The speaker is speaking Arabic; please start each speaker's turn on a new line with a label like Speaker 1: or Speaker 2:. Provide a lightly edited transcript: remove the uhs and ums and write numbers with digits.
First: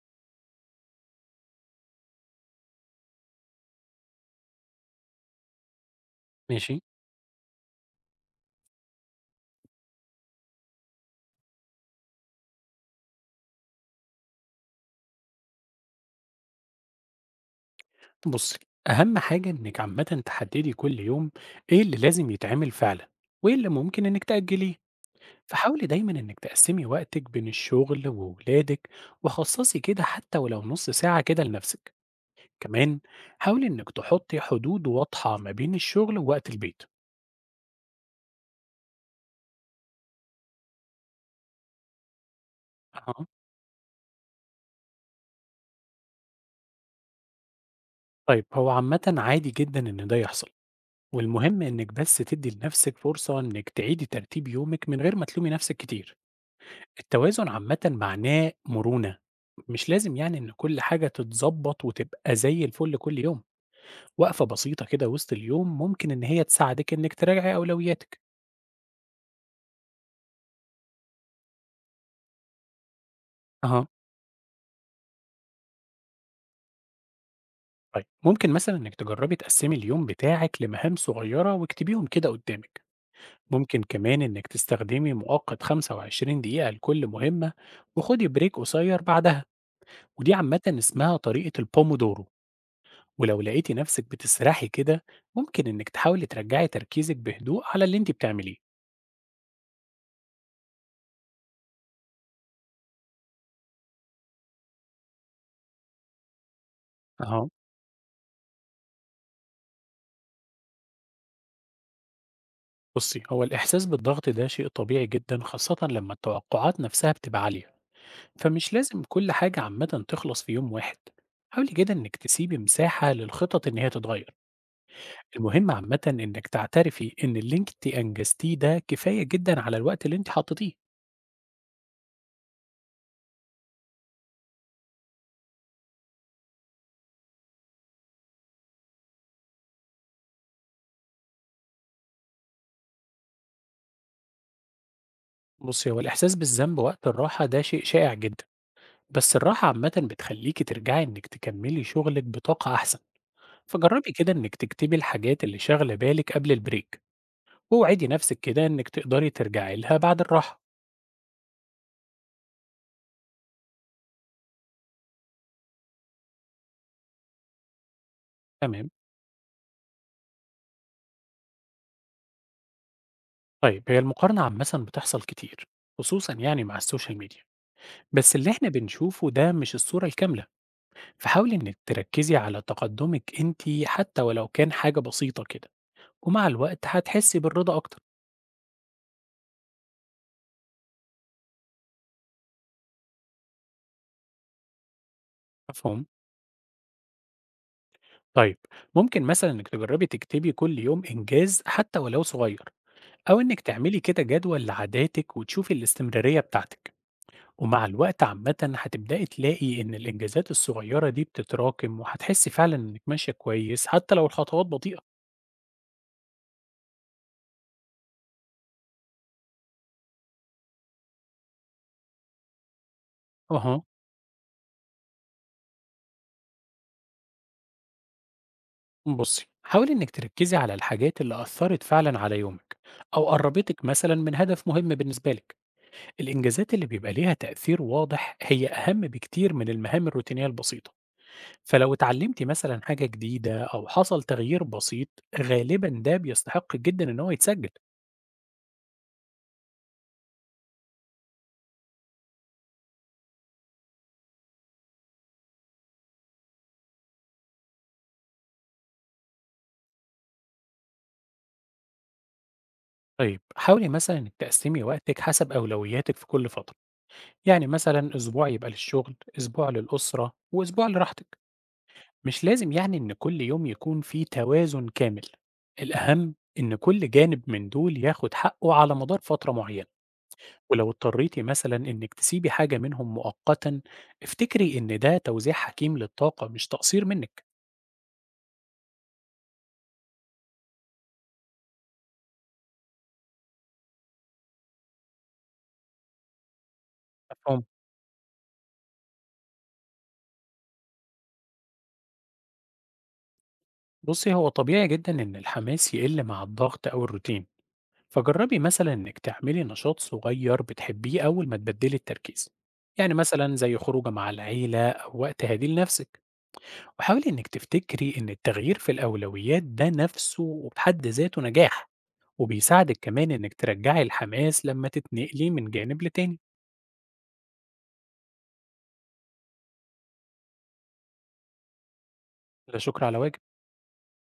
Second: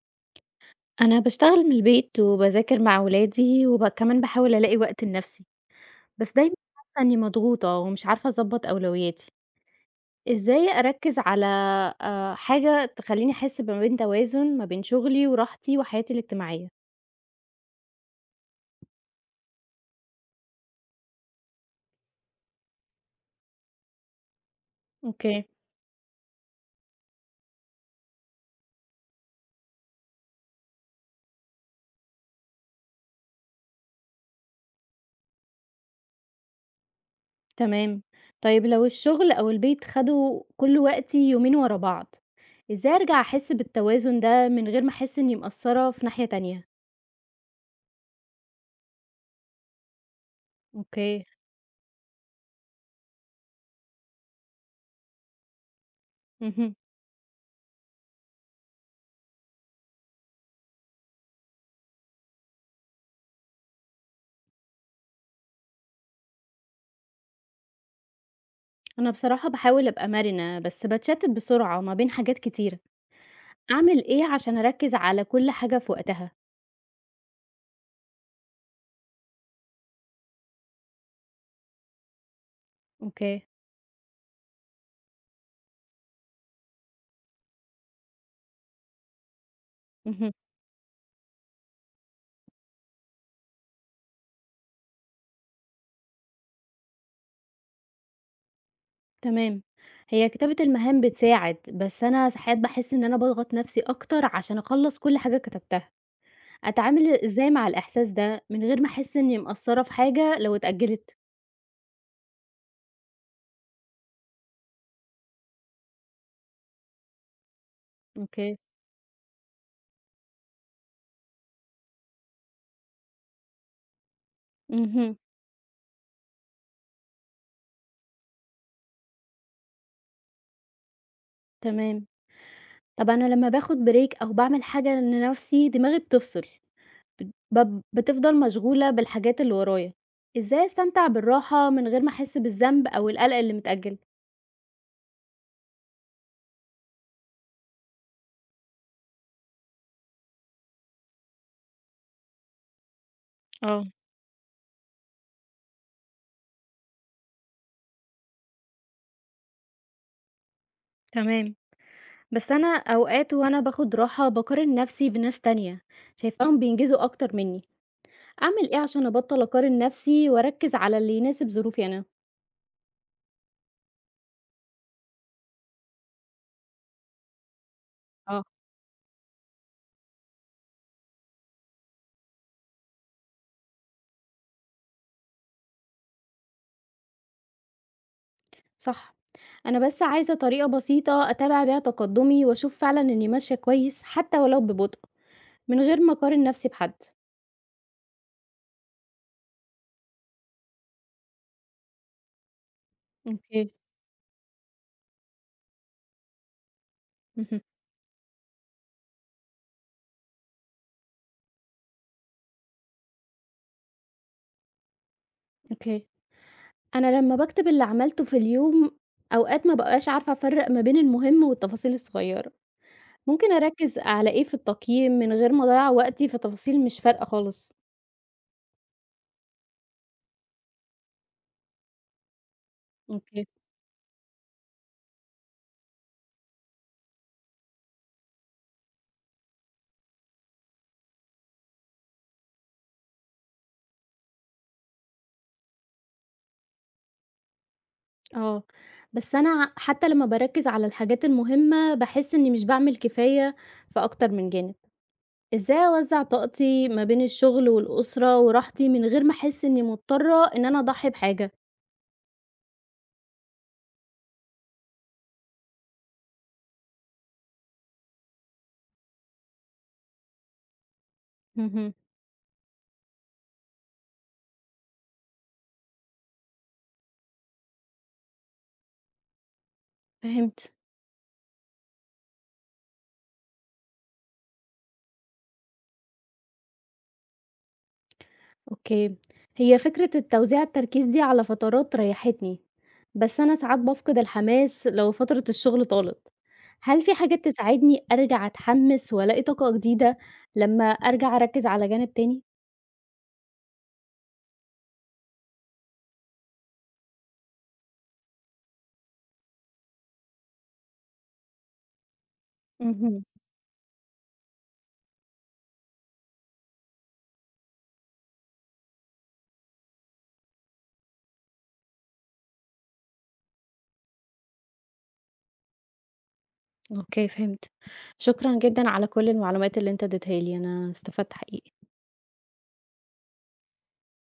Speaker 1: أنا باشتغل من البيت وباذاكر مع ولادي وب كمان باحاول ألاقي وقت لنفسي، بس دايمًا
Speaker 2: ماشي.
Speaker 1: حاسة إني مضغوطة ومش عارفة أضبّط أولوياتي، إزاي أركّز على حاجة تخلّيني أحس ما بين توازن ما بين شغلي وراحتي وحياتي الاجتماعية؟
Speaker 2: بصي، أهم حاجة إنك عامة تحددي كل يوم إيه اللي لازم يتعمل فعلا وإيه اللي ممكن إنك تأجليه.
Speaker 1: أوكي،
Speaker 2: فحاولي دايما إنك تقسمي وقتك بين الشغل وولادك، وخصصي كده حتى ولو نص ساعة كده لنفسك. كمان حاولي إنك تحطي حدود واضحة ما بين الشغل ووقت البيت.
Speaker 1: تمام. طيب لو الشغل أو البيت خدوا كل وقتي يومين ورا بعض، إزاي أرجع
Speaker 2: أه.
Speaker 1: أحس بالتوازن ده من غير ما أحس إني مقصّرة في ناحية تانية؟
Speaker 2: طيب، هو عامة عادي جدا إن ده يحصل،
Speaker 1: أوكي،
Speaker 2: والمهم إنك بس تدي لنفسك فرصة إنك تعيدي ترتيب يومك من غير ما تلومي نفسك كتير.
Speaker 1: اهم.
Speaker 2: التوازن عامةً معناه مرونة، مش لازم يعني إن كل حاجة تتضبّط وتبقى زي الفل كل يوم، وقفة بسيطة كده وسط اليوم ممكن إن هي تساعدِك إنِّك تراجعي أولوياتِك.
Speaker 1: أنا بصراحة باحاول أبقى مرنة، بس باتشتت بسرعة ما بين حاجات كتيرة،
Speaker 2: أها.
Speaker 1: أعمل إيه عشان أركز على كل حاجة في وقتها؟
Speaker 2: طيب، ممكن مثلًا إنِّك تجرّبي تقسّمي اليوم بتاعِك لمهام صغيرة واكتبيهم كده قدّامِك،
Speaker 1: أوكي.
Speaker 2: ممكن كمان إنِّك تستخدمي مؤقت 25 دقيقة لكل مهمة وخُدي break قصير بعدها،
Speaker 1: اهم،
Speaker 2: ودي عامةً اسمها طريقة الPomodoro. ولو لقيتي نفسك بتسرحي كده، ممكن إنك تحاولي ترجعي تركيزك بهدوء على اللي أنت بتعمليه.
Speaker 1: تمام، هي كتابة المهام بتساعد، بس أنا ساعات باحس إن أنا باضغط نفسي أكتر عشان أخلّص كل حاجة كتبتها، أتعامل
Speaker 2: أهو،
Speaker 1: إزاي مع الإحساس ده من غير ما أحس إني مقصرة في حاجة لو اتأجلت؟
Speaker 2: بصي، هو الإحساس بالضغط ده شيء طبيعي جدا، خاصة لما التوقعات نفسها بتبقى عالية.
Speaker 1: أوكي.
Speaker 2: فمش لازم كل حاجة عامة تخلص في يوم واحد، حاولي كده إنك تسيبي مساحة للخطط إن هي تتغير.
Speaker 1: اهم،
Speaker 2: المهم عامة إنك تعترفي إن اللي أنت أنجزتيه ده كفاية جدا على الوقت اللي أنت حطيتيه.
Speaker 1: تمام، طب أنا لما باخد break أو باعمل حاجة لنفسي دماغي بتفصل. بتفضل مشغولة بالحاجات اللي ورايا، إزاي أستمتع بالراحة من غير ما أحس بالذنب أو القلق اللي متأجل؟
Speaker 2: بصي، هو الإحساس بالذنب وقت الراحة ده شيء شائع جدا، بس الراحة عامة بتخليكي ترجعي إنك تكملي شغلك بطاقة أحسن،
Speaker 1: آه،
Speaker 2: فجربي كده إنك تكتبي الحاجات اللي شاغلة بالك قبل البريك، ووعدي نفسك كده إنك تقدري ترجعي لها بعد الراحة.
Speaker 1: تمام. بس أنا أوقات وأنا باخد راحة باقارن نفسي بناس تانية، شايفاهم بينجزوا أكتر مني، أعمل إيه
Speaker 2: تمام؟
Speaker 1: عشان أبطل أقارن نفسي وأركز على اللي يناسب ظروفي أنا؟
Speaker 2: طيب، هي المقارنة عامة بتحصل كتير، خصوصا يعني مع السوشيال ميديا، بس
Speaker 1: آه.
Speaker 2: اللي إحنا بنشوفه ده مش الصورة الكاملة. فحاولي إنك تركزي على تقدمك أنت حتى ولو كان حاجة بسيطة كده، ومع الوقت هتحسي بالرضا أكتر.
Speaker 1: صح، أنا بس عايزة طريقة بسيطة أتابع بيها تقدمي وأشوف فعلًا إني ماشية كويس حتى ولو ببطء، من غير
Speaker 2: مفهوم؟
Speaker 1: ما أقارن نفسي بحد.
Speaker 2: طيب، ممكن مثلا إنك تجربي تكتبي كل يوم إنجاز حتى ولو صغير، أو إنك
Speaker 1: أوكي،
Speaker 2: تعملي كده جدول لعاداتك وتشوفي الاستمرارية بتاعتك.
Speaker 1: اهم،
Speaker 2: ومع الوقت عامة هتبدأي تلاقي إن الإنجازات الصغيرة دي بتتراكم، وهتحسي فعلا إنك ماشية كويس حتى لو الخطوات بطيئة.
Speaker 1: أوكي. أنا لمّا باكتب اللي عملته في اليوم، أوقات ما بابقاش عارفة أفرّق ما بين المهم والتفاصيل الصغيّرة. ممكن
Speaker 2: أها،
Speaker 1: أركّز على إيه في التقييم من غير ما أضيّع وقتي في تفاصيل مش فارقة خالص.
Speaker 2: بصي، حاولي إنك تركزي على الحاجات اللي أثرت فعلا على يومك، أو
Speaker 1: أوكي.
Speaker 2: قربتك مثلا من هدف مهم بالنسبة لك. الإنجازات اللي بيبقى ليها تأثير واضح هي أهم بكتير من المهام الروتينية البسيطة. فلو اتعلمتِ مثلًا حاجة جديدة أو حصل تغيير بسيط، غالبًا ده بيستحق جدًا إن هو يتسجل.
Speaker 1: آه، بس أنا حتى لمّا باركّز على الحاجات المهمة، باحس إني مش باعمل كفاية في أكتر من جانب. إزاي أوزّع طاقتي ما بين الشغل والأسرة وراحتي من غير ما أحس إني مضطرة إن أنا أضحي بحاجة؟
Speaker 2: طيب، حاولي مثلًا إنِّك تقسّمي وقتِك حسب أولوياتِك في كل فترة، يعني مثلًا أسبوع يبقى للشغل، أسبوع للأسرة، وأسبوع لراحتِك.
Speaker 1: اهم،
Speaker 2: مش لازم يعني إن كل يوم يكون في توازن كامل، الأهم إن كل جانب من دول ياخد حقه على مدار فترة معينة.
Speaker 1: فهمت.
Speaker 2: ولو اضطريتِ مثلًا إنِّك تسيبي حاجة منهم مؤقتًا، افتكري إن ده توزيع حكيم للطاقة مش تقصير منِّك.
Speaker 1: أوكي، هي فكرة التركيز دي على فترات ريحتني، بس أنا ساعات بافقد الحماس لو فترة الشغل طالت، هل في حاجات
Speaker 2: مفهوم؟
Speaker 1: تساعدني أرجع أتحمس وألاقي طاقة جديدة لما أرجع أركز على جانب تاني؟
Speaker 2: بصي، هو طبيعي جدا إن الحماس يقل مع الضغط أو الروتين. فجربي مثلا إنك تعملي نشاط صغير بتحبيه أول ما تبدلي التركيز، يعني
Speaker 1: مهم.
Speaker 2: مثلا زي خروجة مع العيلة أو وقت هادي لنفسك. وحاولي إنك تفتكري إن التغيير في الأولويات ده نفسه بحد ذاته نجاح، وبيساعدك كمان إنك ترجعي الحماس لما تتنقلي من جانب لتاني.
Speaker 1: اوكي فهمت شكرا جدا على كل المعلومات اللي انت اديتها لي انا استفدت حقيقي
Speaker 2: لا شكر على واجب.